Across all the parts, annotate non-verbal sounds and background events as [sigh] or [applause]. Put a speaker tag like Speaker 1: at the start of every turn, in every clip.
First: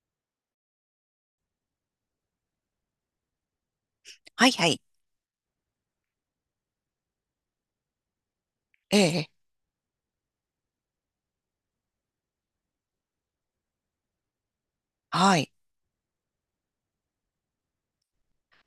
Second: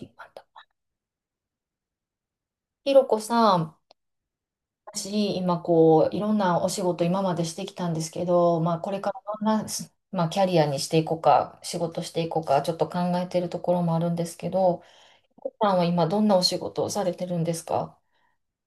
Speaker 1: 引っ張った。ひろこさん、
Speaker 2: はいはい。
Speaker 1: 私、今こう、いろんなお仕事今までしてきたんですけど、まあ、こ
Speaker 2: え
Speaker 1: れから
Speaker 2: え、
Speaker 1: どんな、まあ、キャリアにしていこうか、仕事していこうか、ちょっと考えてるところもあるんですけど、
Speaker 2: は
Speaker 1: ひろ
Speaker 2: い。
Speaker 1: こさんは今どんなお仕事をされてるんですか？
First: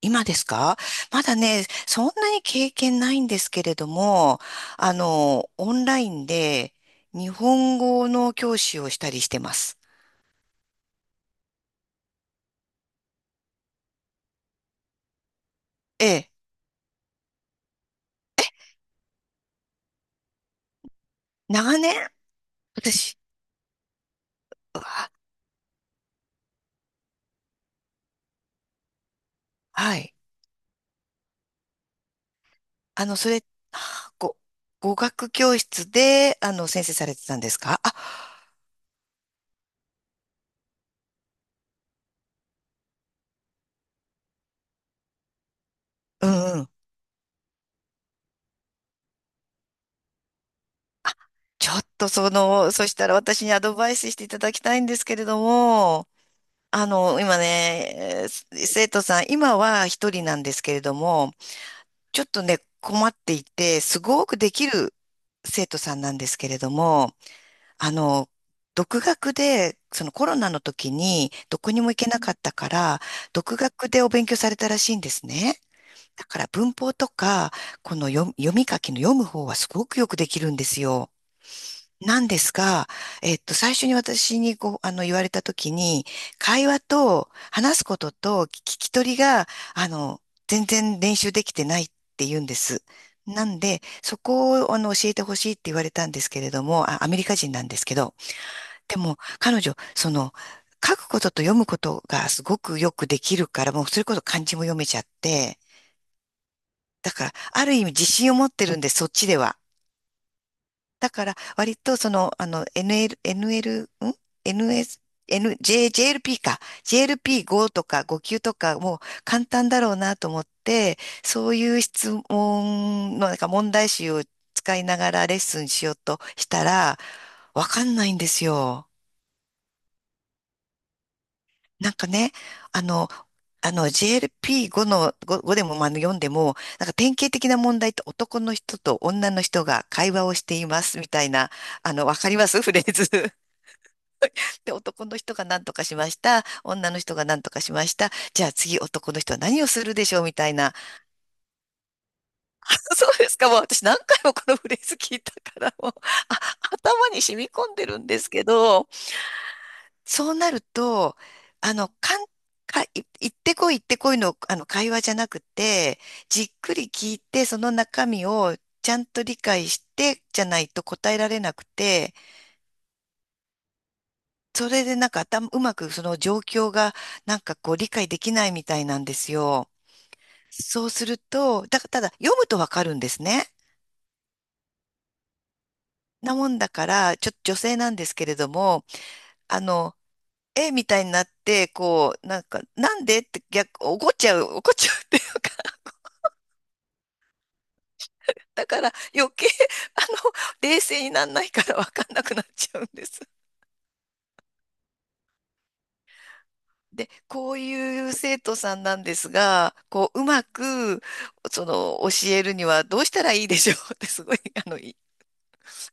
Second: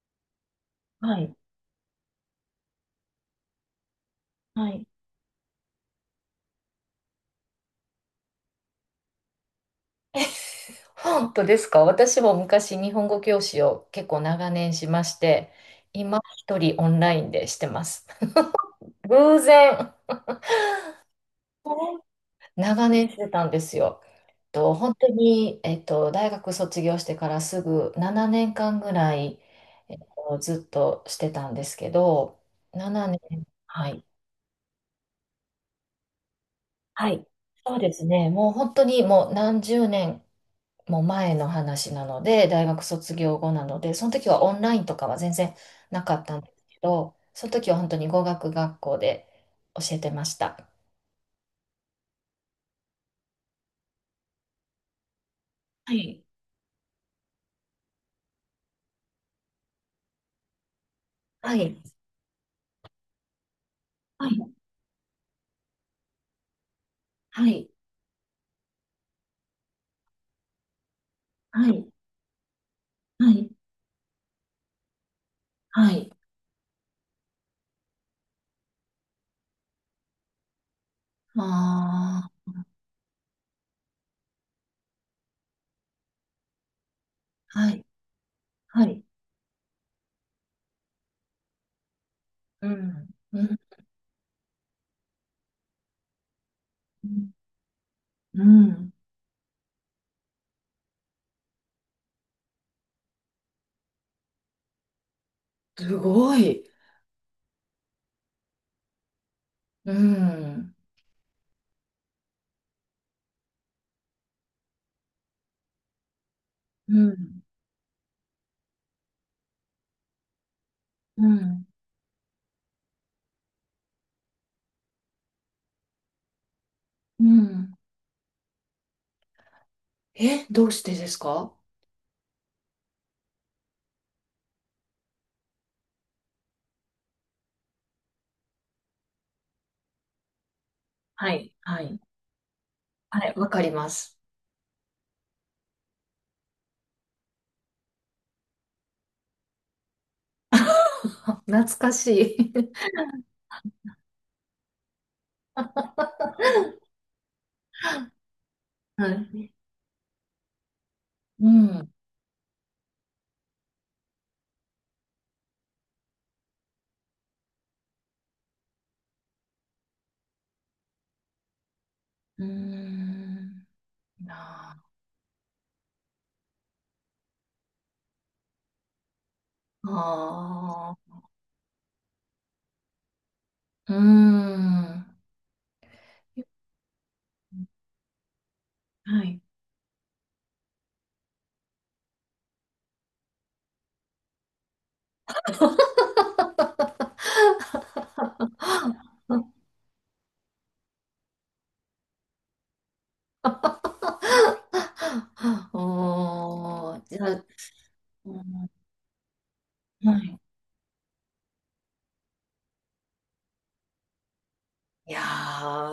Speaker 2: 今ですか？
Speaker 1: は
Speaker 2: ま
Speaker 1: い。
Speaker 2: だね、そんなに経験ないんですけれども、
Speaker 1: はい。
Speaker 2: オンラインで日本語の教師をしたりしてます。
Speaker 1: 本当ですか？私も昔日本語教師を結構長年しまして、
Speaker 2: え
Speaker 1: 今
Speaker 2: え、
Speaker 1: 一人オンラインでしてます。偶然。
Speaker 2: 長年。
Speaker 1: 長年し
Speaker 2: 私、
Speaker 1: てたんですよ。
Speaker 2: う
Speaker 1: 本当
Speaker 2: わ。
Speaker 1: に、大学卒業してからすぐ7年間ぐらい、え
Speaker 2: は
Speaker 1: っ
Speaker 2: い。
Speaker 1: ずっとしてたんですけど、
Speaker 2: あ
Speaker 1: 7
Speaker 2: の、それ、
Speaker 1: 年、はい、
Speaker 2: はあご、語学教室で、先生さ
Speaker 1: は
Speaker 2: れて
Speaker 1: い、
Speaker 2: たんです
Speaker 1: そう
Speaker 2: か
Speaker 1: で
Speaker 2: あ？
Speaker 1: すね、もう本当にもう何十年も前の話なので、大学卒業後なので、その時はオンラインとかは全然なかっ
Speaker 2: う
Speaker 1: たんです
Speaker 2: んうん。
Speaker 1: けど、その時は本当に語学学校で教えてました。
Speaker 2: ちょっとその、そしたら私にアドバイスしていただきたいんですけれど
Speaker 1: は
Speaker 2: も、
Speaker 1: い、
Speaker 2: 今ね、生徒さん、今は一人なんですけれども、
Speaker 1: はい、
Speaker 2: ちょっとね、困っていて、すご
Speaker 1: は
Speaker 2: くで
Speaker 1: い、
Speaker 2: きる生徒さんなんですけれども、
Speaker 1: はい、
Speaker 2: あの、独学で、そのコロナの時にど
Speaker 1: は
Speaker 2: こに
Speaker 1: い、
Speaker 2: も行けなかったから、
Speaker 1: はい。はい
Speaker 2: 独学でお勉強されたらしいんですね。
Speaker 1: はい。
Speaker 2: だから文法とか、この読み、読み書きの読む方はすごくよくできるんですよ。な
Speaker 1: あ
Speaker 2: んですが、最初に私にこう、言われたときに、会話と
Speaker 1: あ、は
Speaker 2: 話す
Speaker 1: い、
Speaker 2: ことと聞
Speaker 1: は
Speaker 2: き
Speaker 1: い。
Speaker 2: 取りが、あの、全然練習できてないって言うんで
Speaker 1: う
Speaker 2: す。
Speaker 1: ん、う
Speaker 2: な
Speaker 1: ん、
Speaker 2: んで、そこを、教えてほしいって言われたんですけれども、あ、アメリカ人なんですけど、
Speaker 1: うん、
Speaker 2: でも、彼女、その、書くことと読むことがすごくよくできるから、もうそれこそ漢字も読めちゃって、
Speaker 1: すごい。
Speaker 2: だから、ある意味自信を持ってるんで、そっちでは。
Speaker 1: うん、
Speaker 2: だから、割とその、NL、NL、ん ?NS、N、J、JLP か。
Speaker 1: うん、
Speaker 2: JLP5 とか5級とかもう簡単だろうなと思って、
Speaker 1: う
Speaker 2: そう
Speaker 1: ん、
Speaker 2: いう質問の、なんか問題集を使いながらレッスンしようとしたら、
Speaker 1: う
Speaker 2: わ
Speaker 1: ん。
Speaker 2: かんないんですよ。
Speaker 1: え、どうしてですか？
Speaker 2: なんかね、あの、あの、 JLP5 の、5でもまあ読んでも、なんか典型的な問題って男の人と女の人が会話をしていますみたい
Speaker 1: は
Speaker 2: な、
Speaker 1: い、はい。
Speaker 2: わかりますフレー
Speaker 1: は
Speaker 2: ズ。
Speaker 1: い、わかります。
Speaker 2: で、男の人が何とかしました。女の人が何とかしました。じゃあ次男の人は何をするでしょうみたいな。
Speaker 1: [laughs] 懐かしい。
Speaker 2: [laughs] そうですか。もう私何回もこのフレーズ聞いたから、もう、あ、頭に染み込んでるんですけど、
Speaker 1: [laughs] はい。
Speaker 2: そうなると、
Speaker 1: うん、
Speaker 2: あ
Speaker 1: う
Speaker 2: の、かん、か、い行ってこい行ってこいの、会話じゃなくて、じっくり聞いて、その中身をちゃんと理解して、じゃないと答えられなくて、
Speaker 1: ーん、
Speaker 2: そ
Speaker 1: な
Speaker 2: れでなんか頭、うまくその状況がなんかこう理解できないみたいなんですよ。そう
Speaker 1: あ、
Speaker 2: す
Speaker 1: あ
Speaker 2: ると、ただ読むとわかるんですね。
Speaker 1: ーうーん、
Speaker 2: なもんだから、ちょっと女性なんですけれども、
Speaker 1: はい。
Speaker 2: あの、えみたいになって、こう、なんか、なんでって逆、怒っちゃうっていうか、だから余計、あの、冷静になんないからわかんなくなっちゃうんです。
Speaker 1: あおー、
Speaker 2: で、
Speaker 1: じゃあ、
Speaker 2: こういう
Speaker 1: う
Speaker 2: 生徒
Speaker 1: ん
Speaker 2: さんなんですが、こ
Speaker 1: は
Speaker 2: う、う
Speaker 1: い。
Speaker 2: まく、その、教えるにはどうしたらいいでしょうって、すごい、あの、い
Speaker 1: いや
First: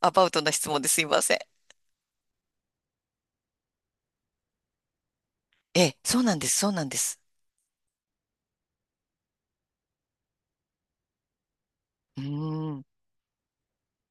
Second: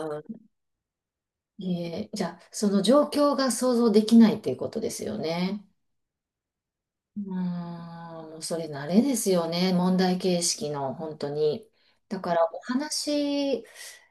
Speaker 2: アバウトな質問ですいません。
Speaker 1: じゃあ、その状況が想像できないっていうことですよね。
Speaker 2: ええ、そうなんです、そうなんで
Speaker 1: う
Speaker 2: す。
Speaker 1: ーん、もうそれ慣れですよね。問題形式の、本当に。だ
Speaker 2: う
Speaker 1: から、お
Speaker 2: ーん。
Speaker 1: 話、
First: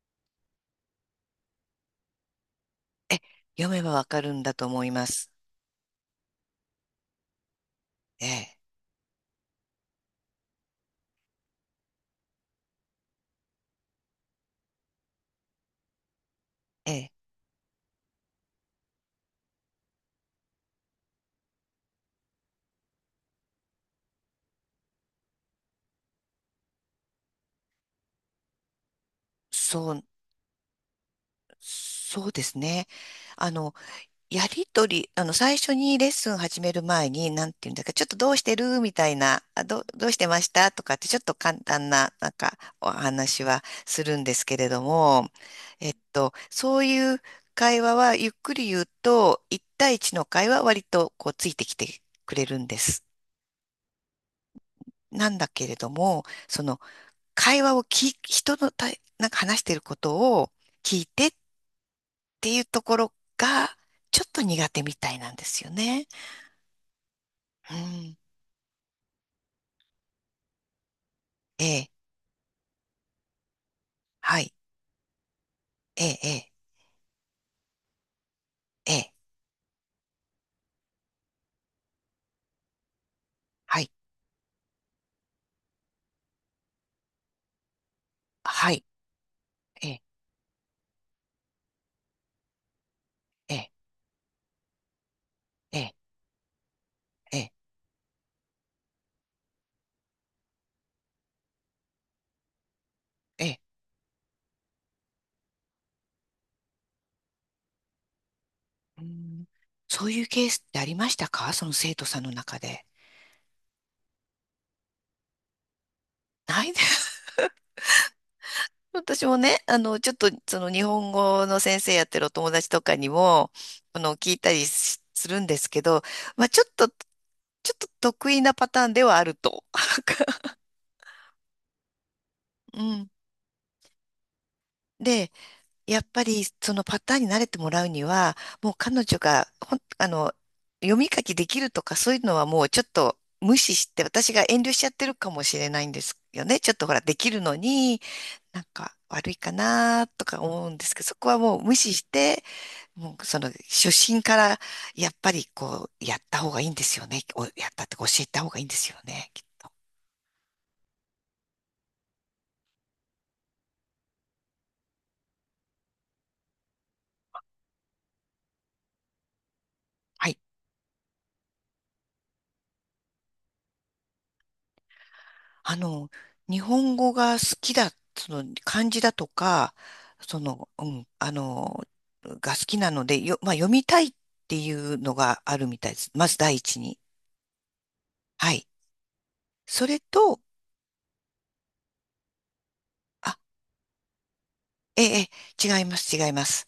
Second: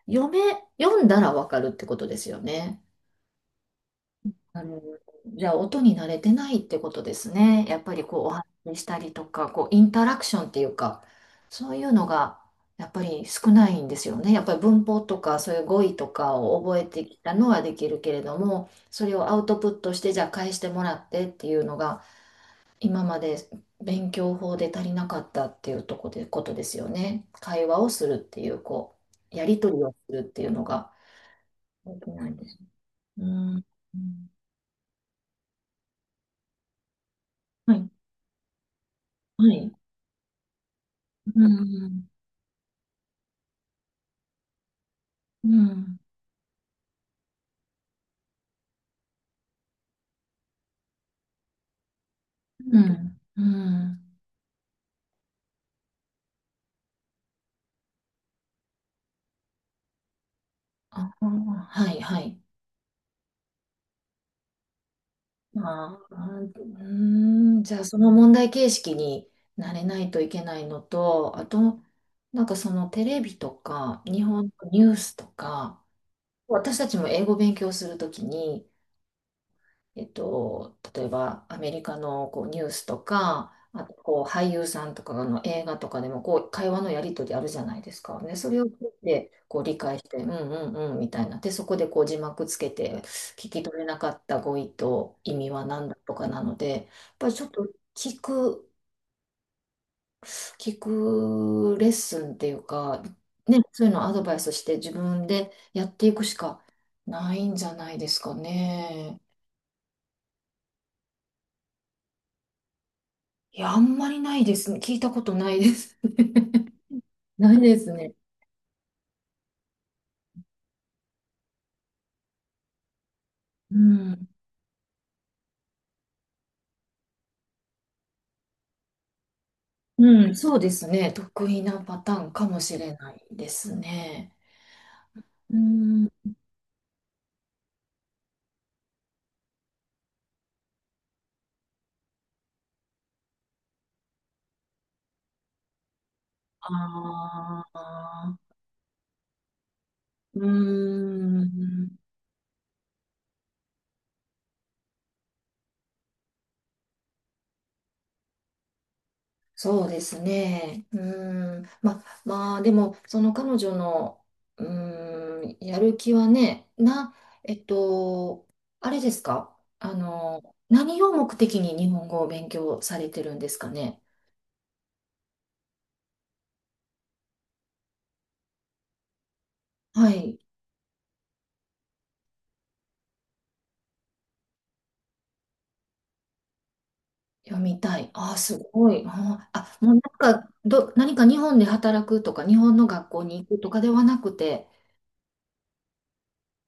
Speaker 1: 読め、読んだらわかるってことですよね。
Speaker 2: え、読めばわかるんだ
Speaker 1: あ
Speaker 2: と
Speaker 1: の、
Speaker 2: 思います。
Speaker 1: じゃあ音に慣れてないってことですね。やっぱりこう
Speaker 2: え
Speaker 1: お話
Speaker 2: え、
Speaker 1: ししたりとか、こうインタラクションっていうか、そういうのがやっぱり少ないんですよね。やっぱり文法とかそういう語彙とかを覚え
Speaker 2: え
Speaker 1: て
Speaker 2: え、
Speaker 1: きたのはできるけれども、それをアウトプットしてじゃあ返してもらってっていうのが今まで勉強法で足りなかったっていうとこで、ことですよね。会話をするっていう、こう、やり取り
Speaker 2: そ
Speaker 1: を
Speaker 2: う、
Speaker 1: するっていうのができ
Speaker 2: そ
Speaker 1: な
Speaker 2: う
Speaker 1: い
Speaker 2: で
Speaker 1: です。
Speaker 2: すね。
Speaker 1: う
Speaker 2: あ
Speaker 1: ん。
Speaker 2: の、
Speaker 1: うん
Speaker 2: やりとり、最初にレッスン始める前に、なんてい
Speaker 1: は
Speaker 2: うんだっ
Speaker 1: い。
Speaker 2: け、ちょっとどうしてるみたいな、
Speaker 1: はい。
Speaker 2: どうしてましたとかって、ちょっと
Speaker 1: う
Speaker 2: 簡単
Speaker 1: ん、
Speaker 2: な、なんか、お話はするんですけれども、
Speaker 1: うん、
Speaker 2: そういう会話は、ゆっくり言うと、一対一の会話は割と、こう、ついてきてくれるんで
Speaker 1: う
Speaker 2: す。
Speaker 1: ん、うん。
Speaker 2: なんだけれども、その、会話を聞い、人のたい、なんか話してることを聞い
Speaker 1: ああ、
Speaker 2: てっ
Speaker 1: はい、はい。
Speaker 2: ていうところが、ちょっと苦手みたいなんですよ
Speaker 1: あ
Speaker 2: ね。
Speaker 1: あ、うーん、じ
Speaker 2: う
Speaker 1: ゃあその
Speaker 2: ん。
Speaker 1: 問題形式になれないといけないのと、あ
Speaker 2: え
Speaker 1: と、
Speaker 2: え、
Speaker 1: なんかそのテレビとか、日
Speaker 2: は
Speaker 1: 本
Speaker 2: い、
Speaker 1: のニュースとか、
Speaker 2: ええ、え
Speaker 1: 私たちも英語勉強するときに、
Speaker 2: え、ええ、
Speaker 1: 例えばアメリカのこうニュースとか、
Speaker 2: は
Speaker 1: あ
Speaker 2: い、
Speaker 1: とこう俳優さんとかの映画とかでもこう会話のやり取りあるじゃないですか。ねそれを聞
Speaker 2: は
Speaker 1: い
Speaker 2: い、
Speaker 1: てこう理
Speaker 2: え
Speaker 1: 解
Speaker 2: え、
Speaker 1: して、うんうんうんみたいな。で、そこでこう字幕つけて聞
Speaker 2: え
Speaker 1: き
Speaker 2: え、
Speaker 1: 取れなかった語彙と意味は
Speaker 2: え
Speaker 1: 何
Speaker 2: え、
Speaker 1: だとかなので、やっぱり
Speaker 2: え
Speaker 1: ちょっ
Speaker 2: え、
Speaker 1: と聞く、聞くレッスンっていうか、
Speaker 2: え
Speaker 1: ね、
Speaker 2: え、
Speaker 1: そういうのをアドバイスして自分でやっていくしかないんじゃないですか
Speaker 2: うー
Speaker 1: ね。
Speaker 2: ん。そういうケースってありましたか？その生徒さんの中で。
Speaker 1: いや、あんまりないですね。聞いたことないです
Speaker 2: な
Speaker 1: ね。
Speaker 2: いです。
Speaker 1: [laughs] ないですね。
Speaker 2: [laughs] 私もね、ちょっとその日本語の先生やってるお友達とかにも、
Speaker 1: うん。
Speaker 2: 聞いたりしするんですけど、まあ、ちょっと得意なパターンではあると。
Speaker 1: うん、
Speaker 2: [laughs]
Speaker 1: そうですね。得意なパターンかもし
Speaker 2: う
Speaker 1: れ
Speaker 2: ん。
Speaker 1: ないですね。
Speaker 2: で
Speaker 1: う
Speaker 2: やっ
Speaker 1: ん。
Speaker 2: ぱりそのパターンに慣れてもらうには、もう彼女がほん、読み書きできるとかそういうのはもうちょっと無視して、私が遠慮しちゃってるかもしれないんですよね。ちょっとほら、できるの
Speaker 1: あ
Speaker 2: に、
Speaker 1: あ、
Speaker 2: なんか悪いかなとか
Speaker 1: う
Speaker 2: 思うんですけど、そこはもう無
Speaker 1: ん。
Speaker 2: 視して、もうその初心からやっぱりこう、やった方がいいんですよね。おやったってか教えた方がいいんですよね。
Speaker 1: そうですね。うん。まあ、でも、その彼女の、うん、やる気はね、な、えっと、あれですか？あ
Speaker 2: はい。
Speaker 1: の、何を目的に日本語を勉強されてるんですかね？
Speaker 2: あの、日本語が好きだ、その漢字だとか、
Speaker 1: はい。
Speaker 2: その、うん、あの、が好きなので、まあ、読みたいっていうのがあるみたいです。まず第一に。
Speaker 1: 読みたい。ああ、
Speaker 2: は
Speaker 1: す
Speaker 2: い。
Speaker 1: ごい。
Speaker 2: そ
Speaker 1: もうな
Speaker 2: れ
Speaker 1: ん
Speaker 2: と、
Speaker 1: か、何か日本で働くとか、日本の学校
Speaker 2: あ、
Speaker 1: に行くとかではなくて。
Speaker 2: ええ、ええ、違います、違います。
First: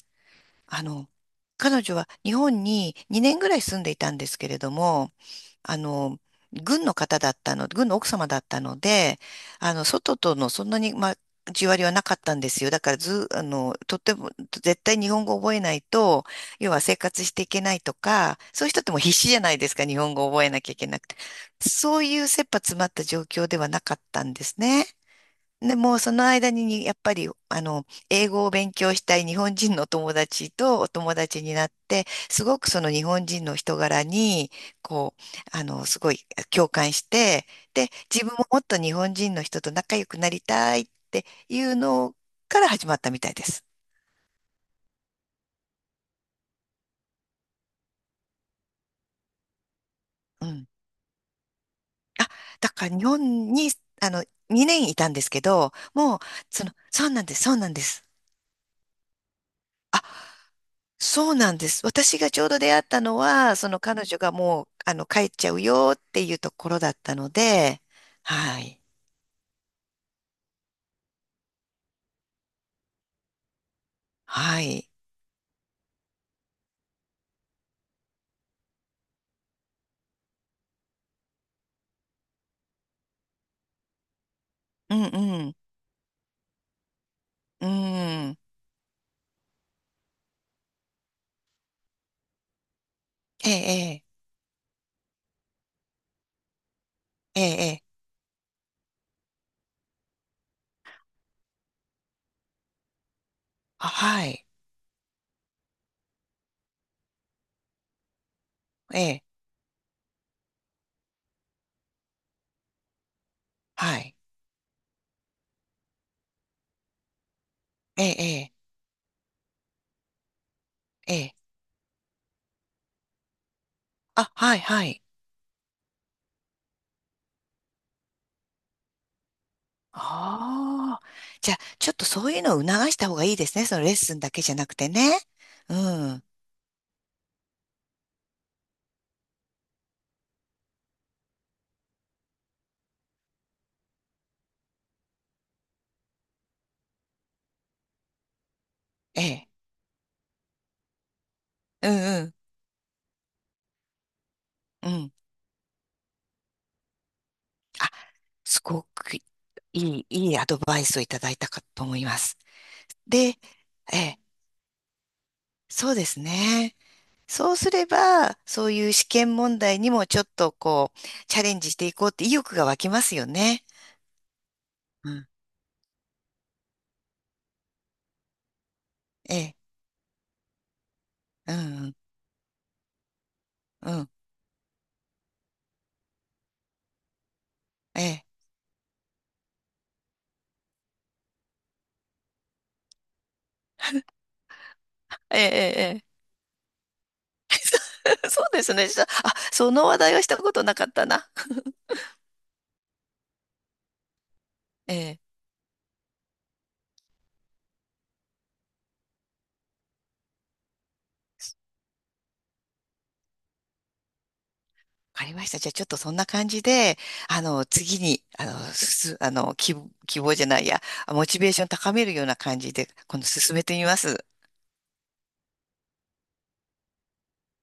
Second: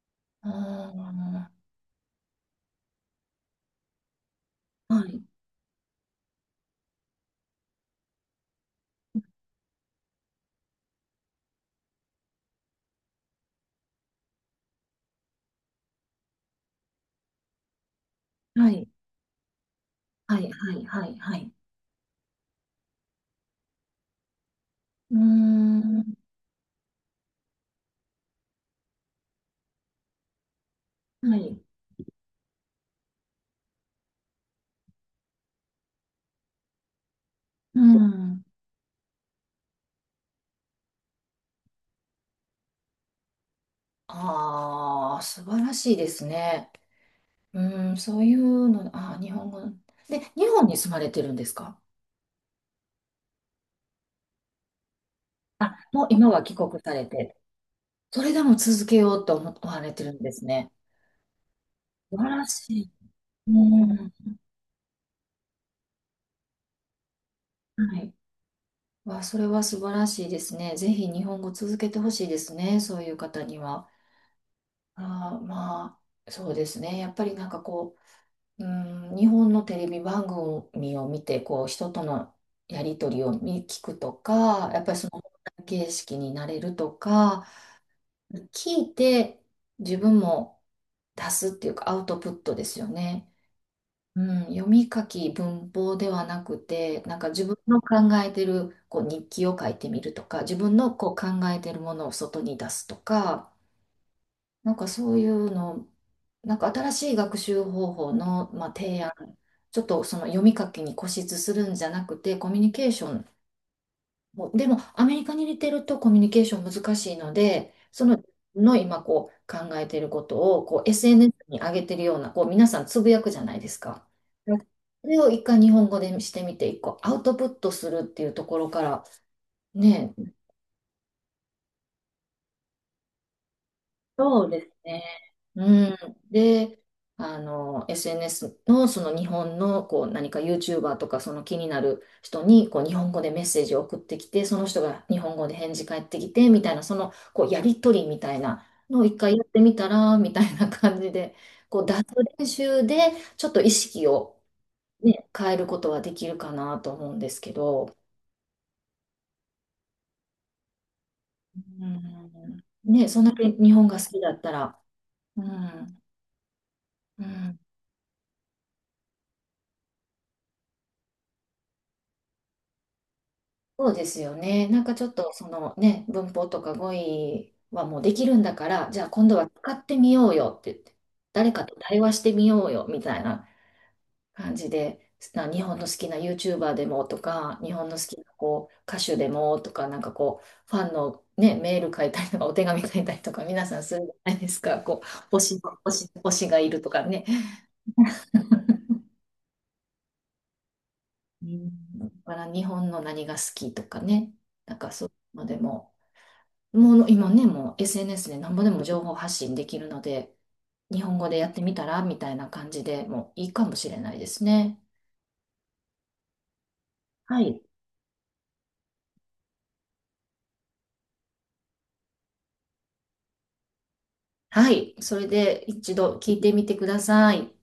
Speaker 2: あの、
Speaker 1: あ
Speaker 2: 彼女は日本に2年ぐらい住んでいたんですけれど
Speaker 1: あ、は
Speaker 2: も、
Speaker 1: い、
Speaker 2: あの、軍の奥様だったので、外とのそんなに、まあ、交わりはなかったんですよ。だからず、とっても、絶対日本語を覚えないと、要は生活していけないとか、そう
Speaker 1: は
Speaker 2: いう人っ
Speaker 1: い、
Speaker 2: てもう必死じゃないですか、日本語を
Speaker 1: は
Speaker 2: 覚え
Speaker 1: い、
Speaker 2: なきゃ
Speaker 1: は
Speaker 2: い
Speaker 1: い、
Speaker 2: けな
Speaker 1: は
Speaker 2: く
Speaker 1: い、
Speaker 2: て。
Speaker 1: はい。
Speaker 2: そういう切羽詰まった状況ではなかったんですね。
Speaker 1: うー
Speaker 2: でも、そ
Speaker 1: ん、
Speaker 2: の間にに、やっぱり、英語を勉強したい日本人のお友達とお友
Speaker 1: は
Speaker 2: 達に
Speaker 1: い、
Speaker 2: なって、すごくその日本人の人柄に、こう、すごい共感して、
Speaker 1: う
Speaker 2: で、自分
Speaker 1: ん。
Speaker 2: ももっと日本人の人と仲良くなりたいっていうのから始まったみたいです。
Speaker 1: ああ、素晴らしいですね。うん、そういうの、ああ、日本語。で、
Speaker 2: う
Speaker 1: 日本
Speaker 2: ん。
Speaker 1: に住まれてるんですか？
Speaker 2: あ、だから日本に、あの、2年いたんですけど、
Speaker 1: あ、もう
Speaker 2: もう、
Speaker 1: 今は帰
Speaker 2: その、
Speaker 1: 国され
Speaker 2: そうなん
Speaker 1: て、
Speaker 2: です、そうなんです。
Speaker 1: それでも続けようと思われてるん
Speaker 2: あ、
Speaker 1: ですね。
Speaker 2: そうなんです。
Speaker 1: 素
Speaker 2: 私
Speaker 1: 晴
Speaker 2: がち
Speaker 1: ら
Speaker 2: ょうど出
Speaker 1: し
Speaker 2: 会っ
Speaker 1: い。
Speaker 2: たのは、その
Speaker 1: う
Speaker 2: 彼
Speaker 1: ん、
Speaker 2: 女がもう、帰っちゃうよっていうところだったので、
Speaker 1: はい。
Speaker 2: はい。
Speaker 1: わ、それは素晴らしいですね。ぜひ日本語続けてほしいですね。そういう方には。
Speaker 2: はい。
Speaker 1: あー、まあ、そうですね。やっぱりなんかこう、うん、日本のテレビ番組を見て、こう、人とのやりとりを見聞くとか、やっぱ
Speaker 2: う
Speaker 1: り
Speaker 2: ん
Speaker 1: その
Speaker 2: うん。
Speaker 1: 形式になれるとか、
Speaker 2: うん。
Speaker 1: 聞いて自分も出すっていうかアウトプットですよね。
Speaker 2: ええ、
Speaker 1: うん、読み書き文法ではなくて、なんか
Speaker 2: ええ、
Speaker 1: 自分
Speaker 2: え
Speaker 1: の
Speaker 2: え。
Speaker 1: 考えてるこう日記を書いてみるとか、自分のこう考えてるものを外に出すとか、
Speaker 2: あ、はい。
Speaker 1: なんかそういうの、なんか新しい学習方法の、まあ、
Speaker 2: え
Speaker 1: 提案、
Speaker 2: え、
Speaker 1: ちょっとその読み書きに固執するんじゃなくて、コミュニケーション
Speaker 2: はい。
Speaker 1: もうでも、アメリカに似てるとコミュニケーション難しいので、
Speaker 2: え
Speaker 1: その、
Speaker 2: え、
Speaker 1: の今こう考えていることをこう
Speaker 2: ええ。
Speaker 1: SNS
Speaker 2: ええ、
Speaker 1: に上げてるような、こう皆さんつぶやくじゃないですか。
Speaker 2: あ、は
Speaker 1: は
Speaker 2: い、
Speaker 1: い
Speaker 2: はい。
Speaker 1: それを一回日本語でしてみて、一個アウトプットするっていうところからね、
Speaker 2: ああ。じゃあ、ちょっとそういうのを促した方がいいですね。そのレッスンだけ
Speaker 1: そう
Speaker 2: じゃ
Speaker 1: で
Speaker 2: な
Speaker 1: す
Speaker 2: くて
Speaker 1: ね。
Speaker 2: ね。う
Speaker 1: うん。
Speaker 2: ん。
Speaker 1: で、あの、SNS のその日本のこう何か YouTuber とかその気になる人にこう日本語でメッセージを送ってきて、その人が日本語で返事返ってきてみたいな、そのこうやりとりみたいなのを一
Speaker 2: え
Speaker 1: 回やっ
Speaker 2: え。
Speaker 1: てみたらみたいな感じで、こう
Speaker 2: う
Speaker 1: 脱
Speaker 2: んうん。
Speaker 1: 練習でちょっと意識を、
Speaker 2: うん。
Speaker 1: ね、変えることはできるかなと思うんですけ
Speaker 2: あ、
Speaker 1: ど、
Speaker 2: すごくいい、いいアドバイスをいただいたかと
Speaker 1: う
Speaker 2: 思います。
Speaker 1: ん、ね、そんだ
Speaker 2: で、
Speaker 1: け日本
Speaker 2: え
Speaker 1: が好
Speaker 2: え、
Speaker 1: きだったら、う
Speaker 2: そう
Speaker 1: ん、
Speaker 2: ですね。
Speaker 1: う
Speaker 2: そう
Speaker 1: ん
Speaker 2: すれば、そういう試験問題にもちょっとこう、チャレンジしていこうって意欲が湧きますよね。
Speaker 1: そうですよね。なんかちょ
Speaker 2: う
Speaker 1: っ
Speaker 2: ん。
Speaker 1: とそのね、文法とか語彙はもうできるんだから、じゃあ今度
Speaker 2: え
Speaker 1: は
Speaker 2: え、
Speaker 1: 使ってみようよって言って、誰
Speaker 2: う
Speaker 1: かと
Speaker 2: ん、
Speaker 1: 対話してみようよみたいな
Speaker 2: うん、うん、
Speaker 1: 感じで、日本の好きな YouTuber でもとか、日本の
Speaker 2: え
Speaker 1: 好きな
Speaker 2: え、
Speaker 1: こう歌手でもとか、なんかこう、ファンの、ね、メール書いたりとか、お手紙書いたりとか、皆さんするじゃないですか、こう、
Speaker 2: え
Speaker 1: 推
Speaker 2: え、
Speaker 1: しの、推
Speaker 2: え
Speaker 1: し、推しがいるとかね。
Speaker 2: え。[laughs] そうですね。したあ、その話題はしたことなかったな。
Speaker 1: う
Speaker 2: [laughs]
Speaker 1: んだから日本の何が好きとかね、なんか
Speaker 2: え
Speaker 1: そうい
Speaker 2: え、
Speaker 1: うのでも。もう今ね、もう SNS でなんぼでも情報発信できるので、日本語でやってみたらみたいな感じでもういいかもしれないですね。
Speaker 2: わかりました。じゃあちょっとそんな感じで、
Speaker 1: はい。
Speaker 2: 次に、あの、すす、希望、希望じゃないや、モチベーション高めるような感じで、今度進めてみます。
Speaker 1: はい。それで一度聞いてみてください。